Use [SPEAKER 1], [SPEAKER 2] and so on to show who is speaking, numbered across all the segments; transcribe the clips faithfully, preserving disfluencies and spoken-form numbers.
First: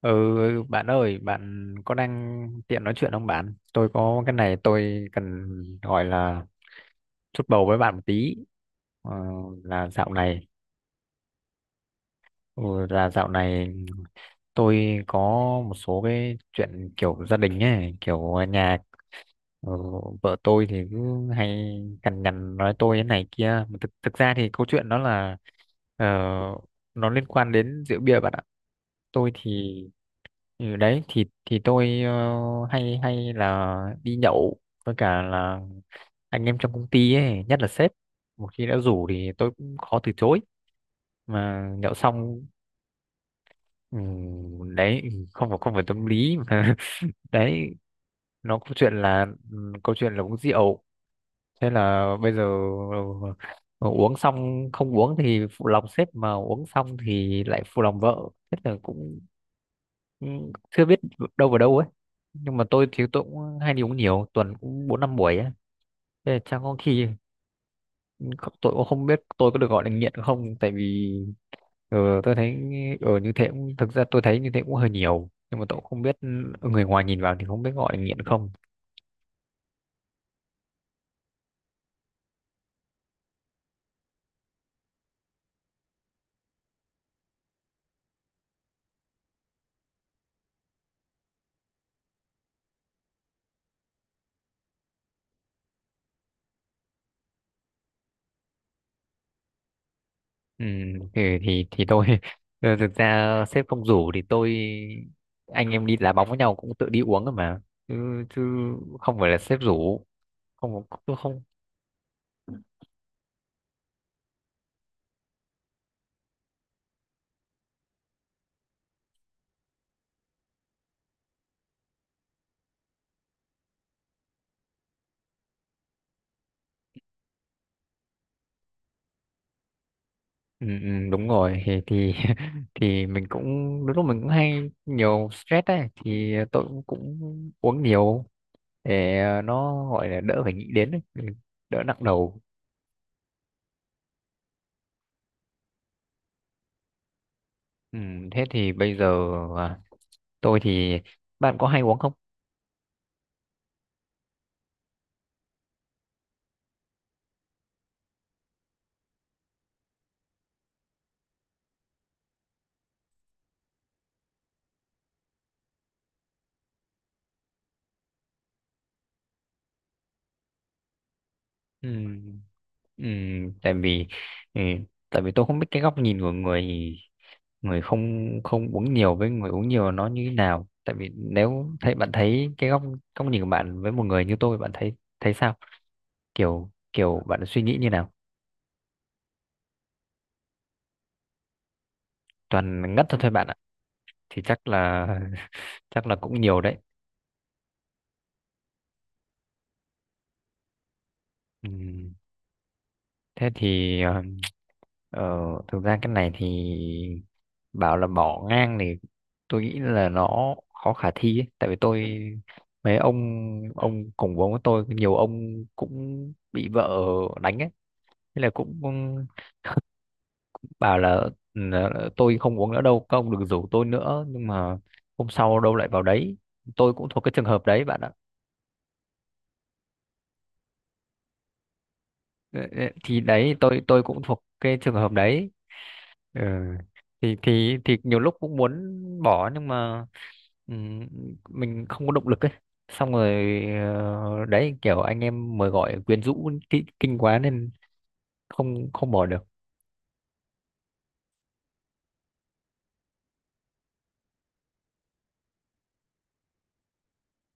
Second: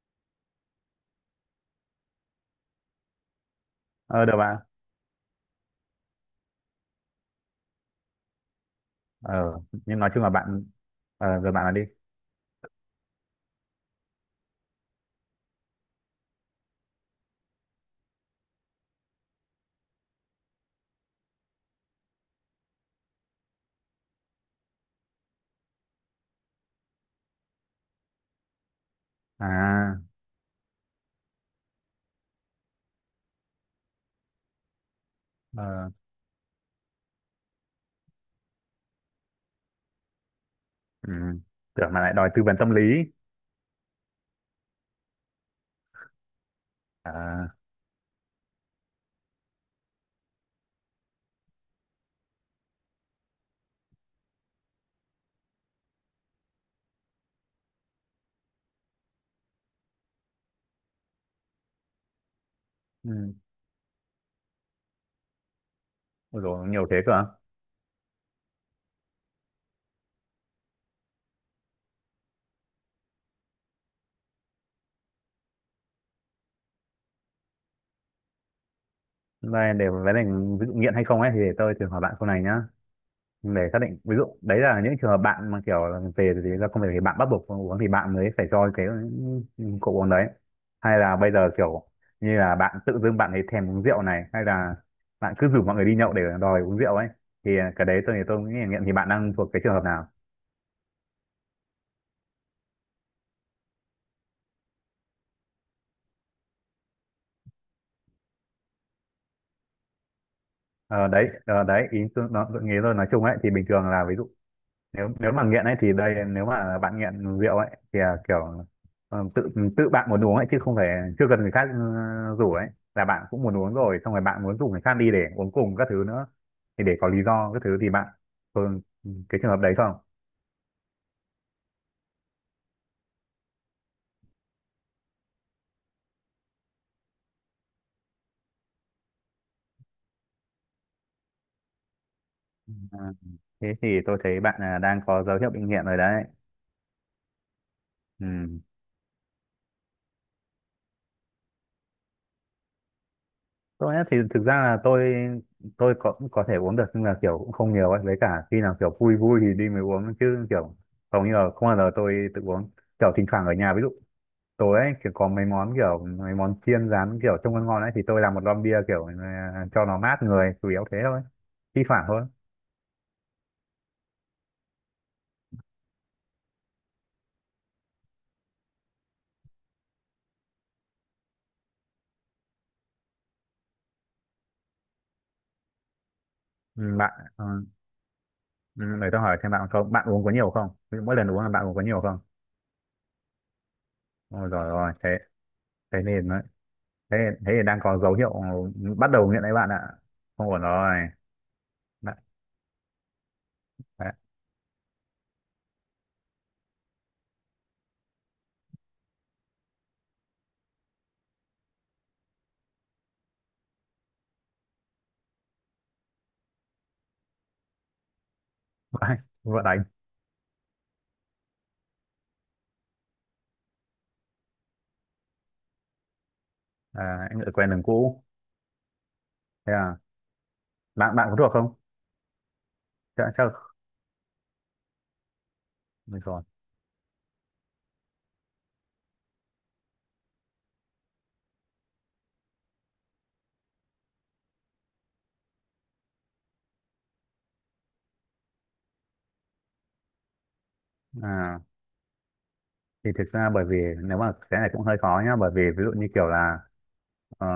[SPEAKER 1] Ừ, Bạn ơi, bạn có đang tiện nói chuyện không bạn? Tôi có
[SPEAKER 2] Ờ,
[SPEAKER 1] cái
[SPEAKER 2] được
[SPEAKER 1] này
[SPEAKER 2] bạn.
[SPEAKER 1] tôi cần gọi là chút bầu với bạn một tí. Ờ,
[SPEAKER 2] ờ
[SPEAKER 1] là
[SPEAKER 2] nhưng nói
[SPEAKER 1] dạo
[SPEAKER 2] chung là
[SPEAKER 1] này,
[SPEAKER 2] bạn, ờ, rồi bạn nói đi.
[SPEAKER 1] ừ, là dạo này tôi có một số cái chuyện kiểu gia đình ấy, kiểu nhà, ờ, vợ tôi thì cứ hay cằn nhằn nói tôi thế này kia. Mà Thực, thực ra thì câu chuyện đó là, ờ, nó liên quan đến rượu bia bạn ạ. Tôi thì...
[SPEAKER 2] À,
[SPEAKER 1] Ừ, đấy, thì thì tôi, ờ, hay hay là đi nhậu với cả là
[SPEAKER 2] ờ,
[SPEAKER 1] anh em trong công ty ấy, nhất là sếp, một khi đã rủ thì tôi cũng khó từ chối,
[SPEAKER 2] ừ.
[SPEAKER 1] mà
[SPEAKER 2] Tưởng
[SPEAKER 1] nhậu
[SPEAKER 2] mà lại đòi tư
[SPEAKER 1] xong...
[SPEAKER 2] vấn tâm lý.
[SPEAKER 1] Ừ, đấy, không phải không phải tâm lý mà...
[SPEAKER 2] À,
[SPEAKER 1] Đấy, nó câu chuyện là ừ, câu chuyện là uống rượu. Thế là bây giờ, ờ, uống xong, không uống thì phụ lòng sếp, mà uống xong thì lại phụ lòng vợ. Thế là cũng cũng chưa biết đâu vào đâu ấy. Nhưng mà tôi thì
[SPEAKER 2] ừ.
[SPEAKER 1] tôi cũng hay đi uống, nhiều tuần cũng bốn năm buổi ấy. Thế là
[SPEAKER 2] Ôi
[SPEAKER 1] chắc
[SPEAKER 2] dồi,
[SPEAKER 1] có
[SPEAKER 2] nhiều thế
[SPEAKER 1] khi
[SPEAKER 2] cơ à?
[SPEAKER 1] tôi cũng không biết tôi có được gọi là nghiện không, tại vì, ờ, tôi thấy ở như thế cũng thực ra tôi thấy như thế cũng hơi nhiều, nhưng mà tôi cũng không biết, người ngoài nhìn vào thì không biết gọi là nghiện không.
[SPEAKER 2] Đây để vấn đề, ví dụ nghiện hay không ấy thì để tôi thử hỏi bạn câu này nhá, để xác định. Ví dụ đấy là những trường hợp bạn mà kiểu là về thì ra công việc thì bạn bắt buộc phải uống thì bạn mới phải cho cái cậu uống đấy, hay là bây giờ kiểu như là bạn tự dưng bạn ấy thèm uống rượu này, hay là bạn cứ rủ mọi người đi nhậu để đòi uống rượu ấy, thì cái đấy tôi thì tôi nghĩ là nghiện. Thì bạn đang thuộc cái trường hợp nào?
[SPEAKER 1] Ừ, thì thì thì tôi, ờ, thực ra sếp không rủ thì tôi, anh em đi đá bóng với nhau cũng tự đi uống rồi mà, chứ, chứ không phải là sếp rủ. Không,
[SPEAKER 2] Ờ,
[SPEAKER 1] không,
[SPEAKER 2] đấy,
[SPEAKER 1] không.
[SPEAKER 2] ờ, đấy, ý tôi nó tôi nghĩ tôi nói chung ấy thì bình thường là ví dụ nếu nếu mà nghiện ấy thì đây, nếu mà bạn nghiện rượu ấy thì, à, kiểu ờ, tự tự bạn muốn uống ấy, chứ không phải chưa cần người khác ờ, rủ ấy, là bạn cũng muốn uống rồi xong rồi bạn muốn rủ người khác đi để uống cùng các thứ nữa, thì để có lý do các thứ, thì bạn thường cái trường hợp đấy không?
[SPEAKER 1] Ừ, ừ, đúng rồi, thì thì thì mình cũng, đôi lúc mình cũng hay nhiều stress ấy, thì tôi cũng, cũng uống nhiều để, ờ, nó gọi là đỡ phải nghĩ đến ấy, ừ, đỡ nặng đầu.
[SPEAKER 2] À, thế thì tôi thấy bạn à, đang có dấu hiệu bị nghiện rồi đấy.
[SPEAKER 1] Ừ, thế
[SPEAKER 2] Ừ.
[SPEAKER 1] thì bây giờ, à, tôi thì... bạn có hay uống không?
[SPEAKER 2] Tôi á thì thực ra là tôi tôi có cũng có thể uống được, nhưng là kiểu cũng không nhiều ấy, với cả khi nào kiểu vui vui thì đi mới uống, chứ kiểu hầu như là không bao giờ tôi tự uống. Kiểu thỉnh thoảng ở nhà, ví dụ tối ấy kiểu có mấy món, kiểu mấy món chiên rán kiểu trông ngon ngon ấy, thì tôi làm một lon bia kiểu à, cho nó mát người, chủ yếu thế thôi, thi
[SPEAKER 1] ừ.
[SPEAKER 2] thoảng thôi.
[SPEAKER 1] Ừ, tại vì ừ, Tại vì tôi không biết cái góc nhìn của người người không không uống nhiều với người uống nhiều nó như thế nào, tại vì nếu thấy bạn thấy cái góc góc nhìn của bạn với một người như tôi, bạn thấy thấy sao, kiểu
[SPEAKER 2] Ừ, bạn
[SPEAKER 1] kiểu bạn
[SPEAKER 2] ờ,
[SPEAKER 1] suy nghĩ như nào?
[SPEAKER 2] ừ, để tôi hỏi thêm bạn, không bạn uống có nhiều không? Ví dụ mỗi lần uống là bạn uống có nhiều không?
[SPEAKER 1] Toàn ngất thôi thôi bạn ạ, thì
[SPEAKER 2] Ôi
[SPEAKER 1] chắc
[SPEAKER 2] rồi rồi,
[SPEAKER 1] là
[SPEAKER 2] thế, thế
[SPEAKER 1] chắc là
[SPEAKER 2] nên
[SPEAKER 1] cũng
[SPEAKER 2] đấy,
[SPEAKER 1] nhiều đấy.
[SPEAKER 2] thế thế thì đang có dấu hiệu bắt đầu nghiện đấy bạn ạ. Không ổn rồi
[SPEAKER 1] ừ,
[SPEAKER 2] bạn.
[SPEAKER 1] Thế thì,
[SPEAKER 2] Đấy,
[SPEAKER 1] ờ, Ờ, thực ra cái này thì, bảo là bỏ ngang thì tôi nghĩ là nó khó khả thi ấy. Tại vì tôi, mấy ông, ông cùng vốn với tôi nhiều ông cũng bị vợ đánh ấy, thế là cũng
[SPEAKER 2] vợ đánh.
[SPEAKER 1] bảo là: "Ừ, tôi không uống nữa đâu, các ông đừng rủ tôi nữa." Nhưng mà hôm sau đâu lại vào đấy, tôi cũng thuộc
[SPEAKER 2] À,
[SPEAKER 1] cái
[SPEAKER 2] anh
[SPEAKER 1] trường
[SPEAKER 2] lại
[SPEAKER 1] hợp
[SPEAKER 2] quen đường
[SPEAKER 1] đấy bạn ạ.
[SPEAKER 2] cũ. Thế à? Bạn bạn có thuộc không?
[SPEAKER 1] Ờ, ờ, thì
[SPEAKER 2] Chắc chắc
[SPEAKER 1] đấy, tôi tôi cũng thuộc cái trường hợp đấy. Ừ.
[SPEAKER 2] rồi.
[SPEAKER 1] thì thì thì nhiều lúc cũng muốn bỏ nhưng mà, ừm, mình không có động lực ấy, xong rồi, ờ, đấy, kiểu anh em mời gọi quyến rũ kinh, kinh quá nên không không bỏ được.
[SPEAKER 2] À, thì thực ra bởi vì nếu mà cái này cũng hơi khó nhá, bởi vì ví dụ như kiểu là, ờ,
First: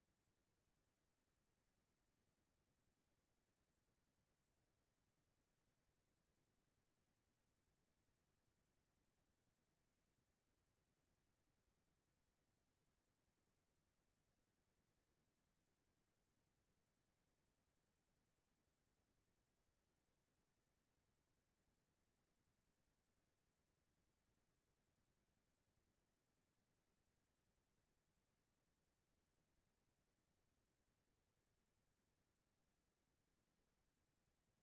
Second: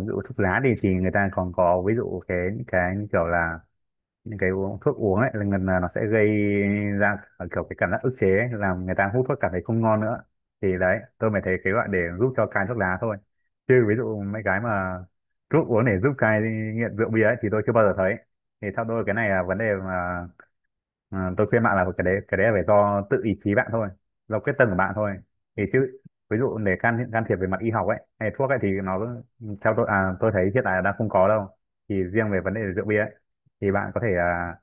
[SPEAKER 2] ví dụ thuốc lá thì thì người ta còn có ví dụ cái những cái như kiểu là những cái uống thuốc uống ấy là gần là nó sẽ gây ra à, kiểu cái cảm giác ức chế ấy, làm người ta hút thuốc cảm thấy không ngon nữa. Thì đấy tôi mới thấy cái gọi để giúp cho cai thuốc lá thôi, chứ ví dụ mấy cái mà thuốc uống để giúp cai nghiện rượu bia ấy thì tôi chưa bao giờ thấy. Thì theo tôi cái này là vấn đề mà, ờ, tôi khuyên bạn là cái đấy, cái đấy là phải do tự ý chí bạn thôi, do quyết tâm của bạn thôi. Thì chứ ví dụ để can can thiệp về mặt y học ấy hay thuốc ấy thì nó theo tôi à, tôi thấy hiện tại là đang không có đâu. Thì riêng về vấn đề rượu bia ấy, thì bạn có thể à,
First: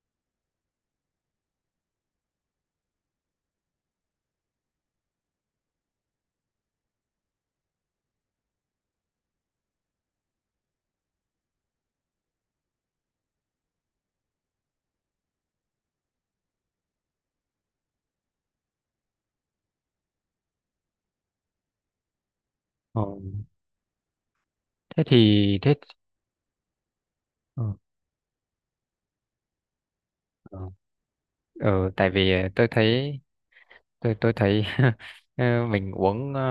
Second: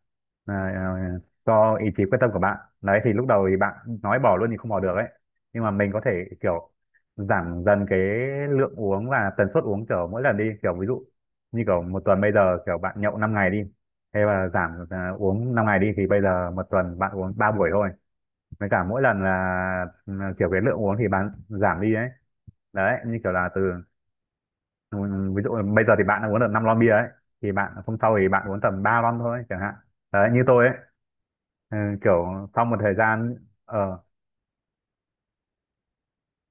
[SPEAKER 2] à, à, cho ý chí quyết tâm của bạn đấy thì lúc đầu thì bạn nói bỏ luôn thì không bỏ được ấy, nhưng mà mình có thể kiểu giảm dần cái lượng uống và tần suất uống, kiểu mỗi lần đi, kiểu ví dụ như kiểu một tuần bây giờ kiểu bạn nhậu năm ngày đi, hay là giảm à, uống năm ngày đi thì bây giờ một tuần bạn uống ba buổi thôi, với cả mỗi lần là ừ, kiểu cái lượng uống thì bạn giảm đi ấy, đấy
[SPEAKER 1] Ờ,
[SPEAKER 2] như kiểu là từ. Ừ,
[SPEAKER 1] Thế
[SPEAKER 2] ví dụ
[SPEAKER 1] thì
[SPEAKER 2] là
[SPEAKER 1] thế,
[SPEAKER 2] bây giờ thì bạn đã uống được năm lon bia ấy, thì
[SPEAKER 1] ờ,
[SPEAKER 2] bạn hôm sau thì bạn uống tầm ba lon thôi chẳng hạn, đấy như
[SPEAKER 1] ờ,
[SPEAKER 2] tôi ấy, ừ,
[SPEAKER 1] ờ, tại vì
[SPEAKER 2] kiểu sau
[SPEAKER 1] tôi
[SPEAKER 2] một thời
[SPEAKER 1] thấy,
[SPEAKER 2] gian. Ờ,
[SPEAKER 1] tôi tôi thấy ờ, mình uống, ờ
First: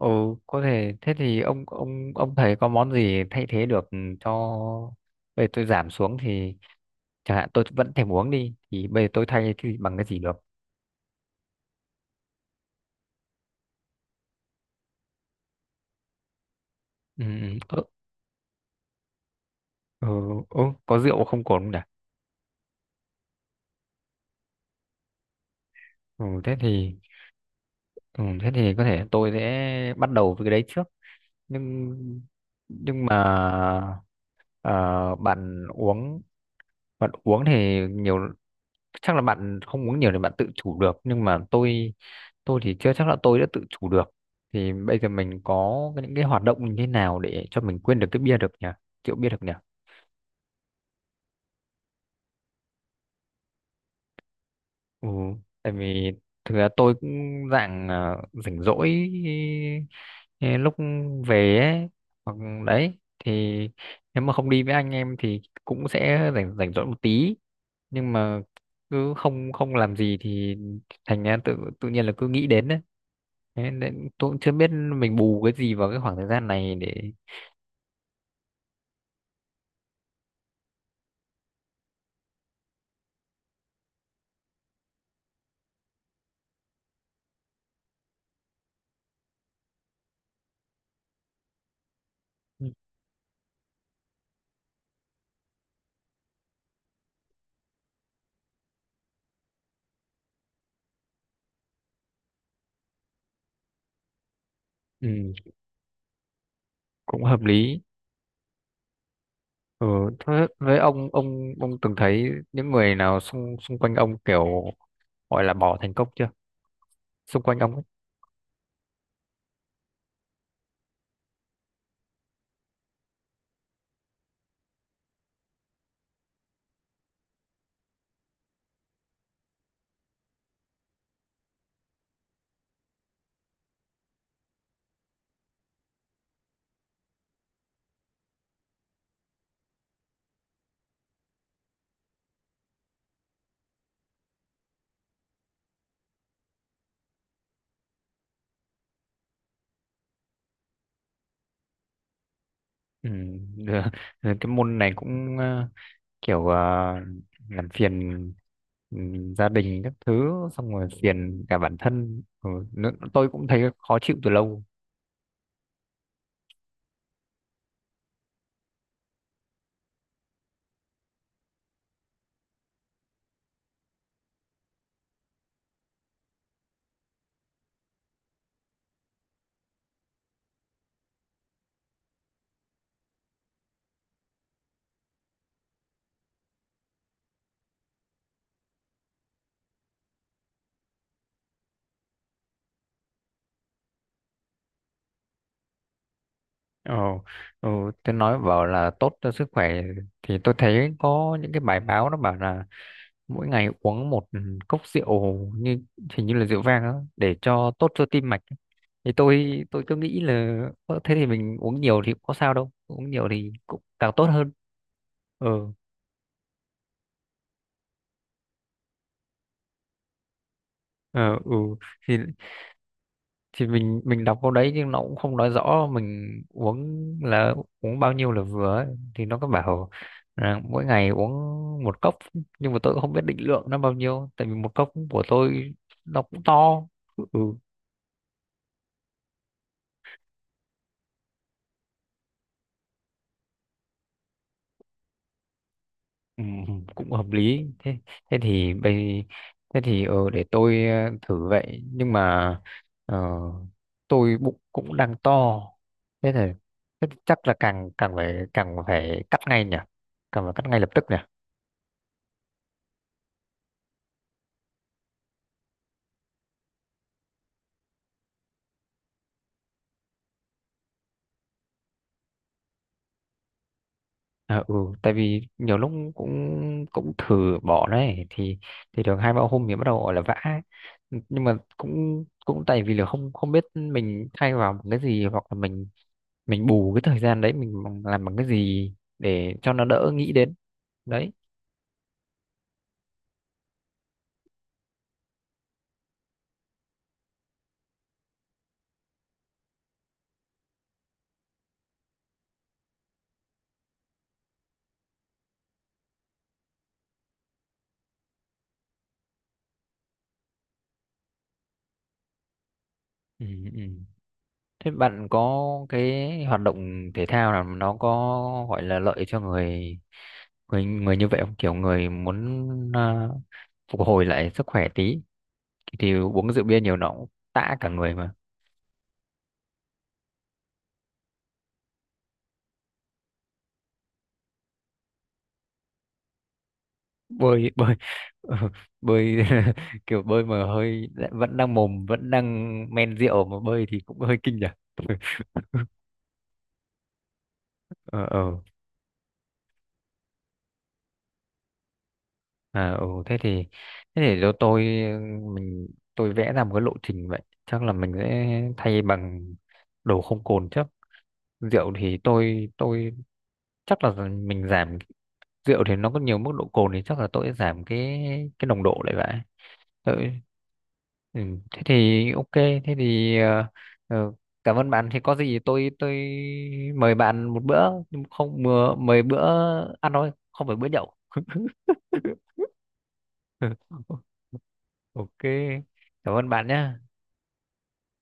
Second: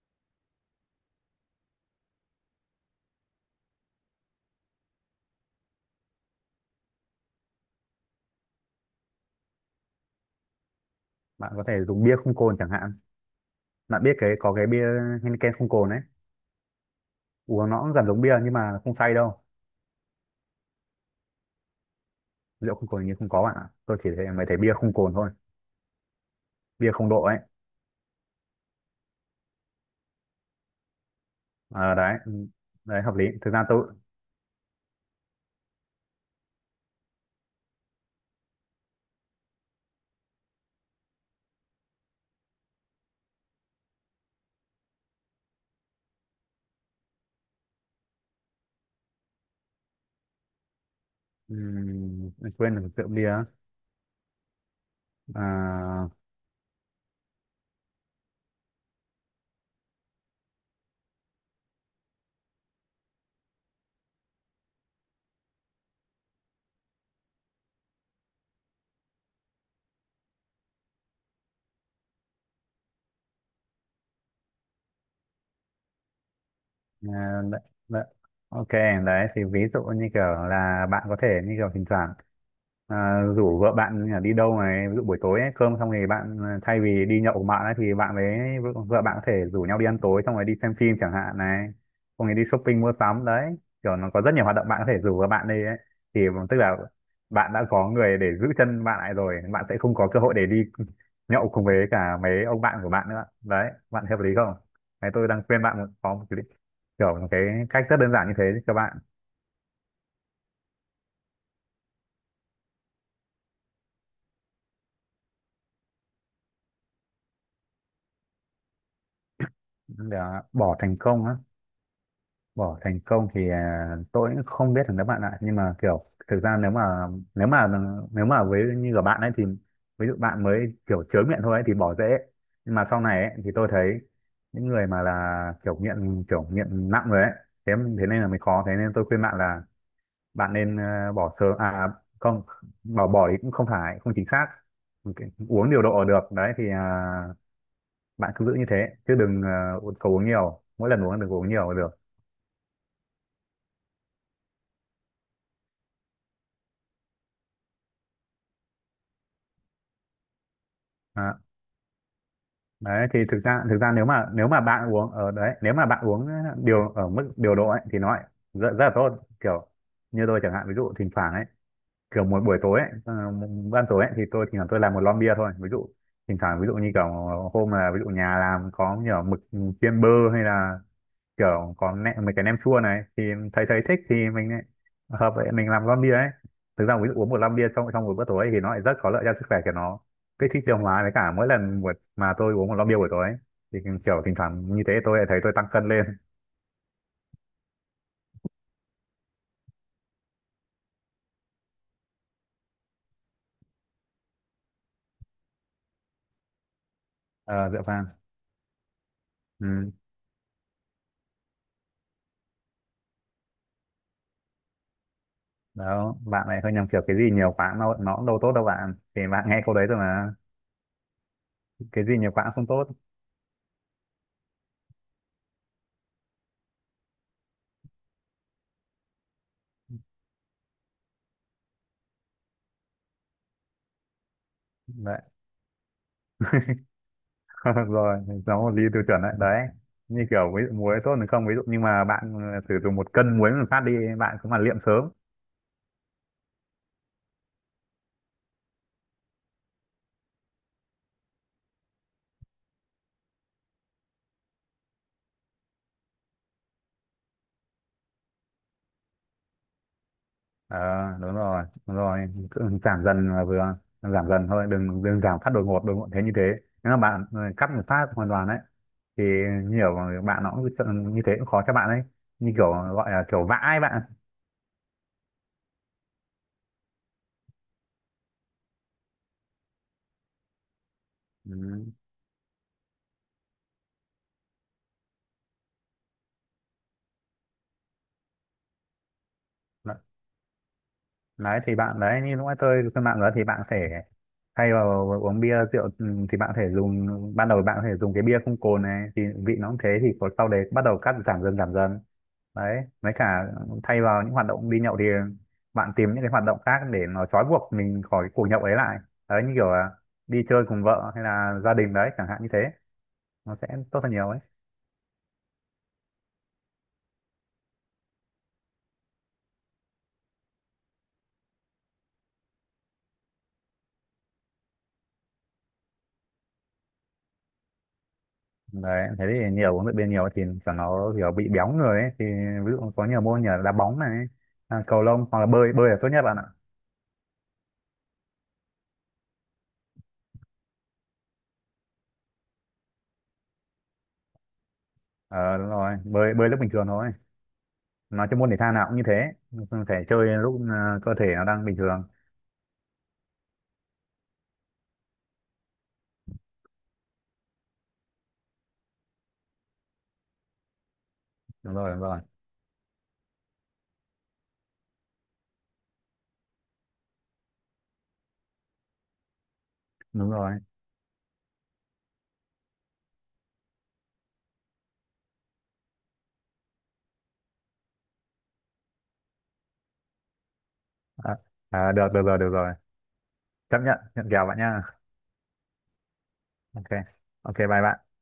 [SPEAKER 1] ừ, có thể. Thế thì ông ông ông thấy có món gì thay thế được cho, để tôi giảm xuống thì, chẳng hạn tôi vẫn thèm uống đi thì bây giờ tôi thay cái gì bằng cái gì được?
[SPEAKER 2] bạn có thể dùng bia không cồn chẳng hạn, bạn biết cái có cái bia Heineken không cồn ấy,
[SPEAKER 1] Ừ,
[SPEAKER 2] uống nó
[SPEAKER 1] ừ,
[SPEAKER 2] cũng gần giống bia nhưng mà không say đâu.
[SPEAKER 1] ừ, ừ, có rượu không cồn không nhỉ?
[SPEAKER 2] Rượu không cồn như không có bạn ạ, tôi chỉ thấy mới thấy bia không cồn thôi,
[SPEAKER 1] Ừ, thế
[SPEAKER 2] bia
[SPEAKER 1] thì
[SPEAKER 2] không độ ấy.
[SPEAKER 1] ừ, thế thì có thể tôi sẽ bắt đầu với cái đấy trước, nhưng
[SPEAKER 2] Ờ, đấy, ừ, đấy
[SPEAKER 1] nhưng
[SPEAKER 2] hợp
[SPEAKER 1] mà,
[SPEAKER 2] lý thực ra tôi.
[SPEAKER 1] ờ, bạn uống bạn uống thì nhiều, chắc là bạn không uống nhiều thì bạn tự chủ được, nhưng mà tôi tôi thì chưa chắc là tôi đã tự chủ được. Thì bây giờ mình có cái- những cái hoạt động như thế nào để cho mình quên được cái bia được nhỉ rượu bia được nhỉ?
[SPEAKER 2] Ừm, quên được rượu bia.
[SPEAKER 1] Ừ, tại
[SPEAKER 2] À,
[SPEAKER 1] vì thực ra tôi cũng dạng, à, rảnh rỗi, ờ, lúc về ấy, hoặc đấy thì nếu mà không đi với anh em thì cũng sẽ rảnh rảnh rỗi một tí, nhưng mà cứ không không làm gì thì thành ra tự tự nhiên là cứ nghĩ đến đấy. Thế nên tôi cũng chưa biết mình bù cái gì vào cái khoảng thời gian này để...
[SPEAKER 2] à, đấy, đấy. Ok, đấy thì ví dụ như kiểu là bạn có thể như kiểu thỉnh thoảng à, rủ vợ bạn đi đâu này, ví dụ buổi tối ấy, cơm xong thì bạn à, thay vì đi nhậu cùng bạn ấy, thì bạn với vợ vợ bạn có thể rủ nhau đi ăn tối xong rồi đi xem phim chẳng hạn này, xong rồi đi
[SPEAKER 1] Ừ,
[SPEAKER 2] shopping mua sắm đấy, kiểu nó có rất nhiều hoạt động bạn có thể rủ vợ bạn đi ấy, thì tức là bạn đã có người để giữ chân bạn lại rồi, bạn sẽ không có cơ hội để đi nhậu cùng với cả mấy ông bạn của bạn nữa, đấy, bạn thấy hợp lý không? Đấy, tôi đang
[SPEAKER 1] ừ,
[SPEAKER 2] khuyên bạn một có một kiểu
[SPEAKER 1] cũng
[SPEAKER 2] một
[SPEAKER 1] hợp
[SPEAKER 2] cái
[SPEAKER 1] lý.
[SPEAKER 2] cách rất đơn giản như thế các bạn.
[SPEAKER 1] Ừ, thế với ông ông ông từng thấy những người nào xung xung quanh ông kiểu gọi là bỏ thành công chưa, xung quanh ông ấy?
[SPEAKER 2] Để bỏ thành công á? Bỏ thành công thì à, tôi cũng không biết được các bạn ạ, nhưng mà kiểu thực ra nếu mà nếu mà nếu mà với như của bạn ấy thì, ví dụ bạn mới kiểu chớ nghiện thôi ấy, thì bỏ dễ, nhưng mà sau này ấy, thì tôi thấy những người mà là kiểu nghiện, kiểu nghiện nặng rồi ấy. Thế Thế nên là mới khó, thế nên tôi khuyên bạn là bạn nên ờ, bỏ sớm. À không, bỏ bỏ thì cũng không phải không chính xác. Ok, uống điều độ được đấy thì à, bạn cứ giữ như thế, chứ đừng ờ, uống- uống nhiều, mỗi lần uống đừng có uống nhiều là được.
[SPEAKER 1] Ừ, được. Rồi cái môn này cũng, ờ, kiểu, ờ, làm phiền, ừ, gia đình các thứ, xong rồi
[SPEAKER 2] Đó,
[SPEAKER 1] phiền cả bản thân, ừ, nó-
[SPEAKER 2] đấy thì
[SPEAKER 1] tôi
[SPEAKER 2] thực
[SPEAKER 1] cũng thấy
[SPEAKER 2] ra, thực ra
[SPEAKER 1] khó
[SPEAKER 2] nếu
[SPEAKER 1] chịu
[SPEAKER 2] mà
[SPEAKER 1] từ
[SPEAKER 2] nếu mà
[SPEAKER 1] lâu.
[SPEAKER 2] bạn uống ở đấy, nếu mà bạn uống điều ở mức điều độ ấy, thì nó lại rất, rất là tốt, kiểu như tôi chẳng hạn, ví dụ thỉnh thoảng ấy kiểu một buổi tối ấy, ờ, một ban tối ấy thì tôi thỉnh thoảng tôi làm một lon bia thôi ví dụ. Thỉnh thoảng ví dụ như kiểu hôm là ví dụ nhà làm có nhiều mực chiên bơ, hay là kiểu có nem, mấy cái nem chua này thì thấy thấy thích thì mình lại hợp vậy mình làm lon bia ấy. Thực ra ví dụ uống một lon bia trong trong một bữa tối thì nó lại rất có lợi cho sức khỏe của nó, kích thích tiêu hóa, với cả mỗi lần một mà tôi uống một lon bia buổi tối ấy, thì kiểu thỉnh thoảng như thế tôi lại thấy tôi tăng cân lên.
[SPEAKER 1] ờ, ừ, tôi nói bảo là tốt cho sức khỏe, thì tôi thấy có những cái bài báo nó bảo là mỗi ngày uống một, ừ, cốc rượu, như hình như là rượu vang á, để
[SPEAKER 2] Ờ,
[SPEAKER 1] cho
[SPEAKER 2] rượu
[SPEAKER 1] tốt cho
[SPEAKER 2] vang.
[SPEAKER 1] tim mạch, thì tôi tôi
[SPEAKER 2] Ừ.
[SPEAKER 1] cứ nghĩ là: "Ơ, thế thì mình uống nhiều thì cũng có sao đâu, uống nhiều thì cũng càng tốt hơn." ừ
[SPEAKER 2] Đó bạn lại hơi nhầm, kiểu cái gì nhiều quá nó nó cũng đâu tốt đâu bạn, thì bạn nghe câu đấy rồi mà,
[SPEAKER 1] ờ, ừ,
[SPEAKER 2] cái
[SPEAKER 1] thì
[SPEAKER 2] gì nhiều quá cũng không tốt.
[SPEAKER 1] thì mình mình đọc câu đấy nhưng nó cũng không nói rõ mình uống là uống bao nhiêu là vừa ấy. Thì nó có bảo là mỗi ngày uống một cốc, nhưng mà tôi cũng không biết định lượng nó bao nhiêu, tại vì một cốc
[SPEAKER 2] Đấy.
[SPEAKER 1] của tôi nó cũng to. ừ
[SPEAKER 2] Rồi, nó một ly tiêu chuẩn đấy đấy, như kiểu ví dụ muối tốt thì không ví dụ, nhưng mà bạn ờ, sử dụng một cân muối một phát đi bạn cũng mà liệm sớm.
[SPEAKER 1] Ừ, cũng hợp lý. Thế thế thì bây thế thì ờ, để tôi, ờ, thử vậy, nhưng mà, ờ, tôi bụng cũng đang to. Thế thì thế thì chắc là càng càng phải càng phải cắt ngay nhỉ càng phải cắt
[SPEAKER 2] Ờ,
[SPEAKER 1] ngay lập tức nhỉ?
[SPEAKER 2] đúng rồi đúng rồi, cứ giảm dần là vừa, giảm dần thôi, đừng đừng giảm phát đột ngột đột ngột thế, như thế nếu mà bạn ờ, cắt một phát hoàn toàn đấy, thì nhiều bạn nó cũng như thế cũng khó cho bạn ấy, như kiểu gọi là kiểu vãi bạn.
[SPEAKER 1] À, ừ, tại vì nhiều lúc cũng cũng thử bỏ đấy thì thì được hai ba hôm thì bắt đầu gọi là vã ấy. Nhưng mà cũng cũng tại vì là không không biết mình thay vào một cái gì, hoặc là mình mình bù cái thời gian đấy mình bằng- làm bằng cái gì để cho nó
[SPEAKER 2] Ừ.
[SPEAKER 1] đỡ nghĩ đến đấy.
[SPEAKER 2] Đấy thì bạn đấy như lúc nãy tôi trên mạng đó thì bạn sẽ thay vào uống bia rượu ừ, thì bạn có thể dùng, ban đầu bạn có thể dùng cái bia không cồn này thì vị nó cũng thế thì có, sau đấy bắt đầu cắt giảm dần giảm dần. Đấy với cả thay vào những hoạt động đi nhậu thì bạn tìm những cái hoạt động khác để nó trói buộc mình khỏi cái cuộc nhậu ấy lại, đấy như kiểu là đi chơi cùng vợ hay là gia đình đấy chẳng hạn, như thế
[SPEAKER 1] Ừ,
[SPEAKER 2] nó sẽ
[SPEAKER 1] ừ.
[SPEAKER 2] tốt hơn nhiều ấy.
[SPEAKER 1] Thế bạn có cái hoạt động thể thao nào mà nó có gọi là lợi cho người người người như vậy không, kiểu người muốn, à, phục hồi lại sức khỏe tí, thì uống rượu bia nhiều nó cũng tã cả người mà?
[SPEAKER 2] Đấy thế thì nhiều huấn luyện viên nhiều thì cho nó kiểu bị béo người ấy thì, ví dụ có nhiều môn như là đá bóng này, à, cầu lông, hoặc là bơi bơi là tốt nhất bạn ạ.
[SPEAKER 1] Bơi bơi, bơi, kiểu bơi mà hơi vẫn đang, mồm vẫn đang men rượu mà bơi thì cũng hơi kinh nhỉ?
[SPEAKER 2] Ờ, đúng rồi, bơi bơi lúc bình thường thôi,
[SPEAKER 1] ờ
[SPEAKER 2] nói chung môn thể
[SPEAKER 1] ờ
[SPEAKER 2] thao nào cũng như thế, phải chơi lúc à, cơ thể nó đang bình thường.
[SPEAKER 1] À, ừ, thế thì thế để cho tôi, mình tôi vẽ ra một cái lộ trình vậy. Chắc là mình sẽ thay bằng đồ không cồn trước.
[SPEAKER 2] Đúng rồi,
[SPEAKER 1] Rượu
[SPEAKER 2] đúng
[SPEAKER 1] thì
[SPEAKER 2] rồi,
[SPEAKER 1] tôi tôi, chắc là mình giảm. Rượu thì nó có nhiều mức độ cồn thì chắc là tôi sẽ giảm cái cái nồng độ lại vậy.
[SPEAKER 2] đúng
[SPEAKER 1] Tôi,
[SPEAKER 2] rồi.
[SPEAKER 1] ừ, thế thì ok thế thì ờ, ờ, cảm ơn bạn. Thì có gì tôi tôi mời bạn một bữa, nhưng không, mời, mời bữa ăn thôi, không phải bữa nhậu.
[SPEAKER 2] À, à, được được rồi, được rồi, chấp nhận
[SPEAKER 1] Ừ,
[SPEAKER 2] nhận kèo bạn nha.
[SPEAKER 1] ok, cảm ơn bạn
[SPEAKER 2] Ok,
[SPEAKER 1] nhé.
[SPEAKER 2] ok, bye bạn.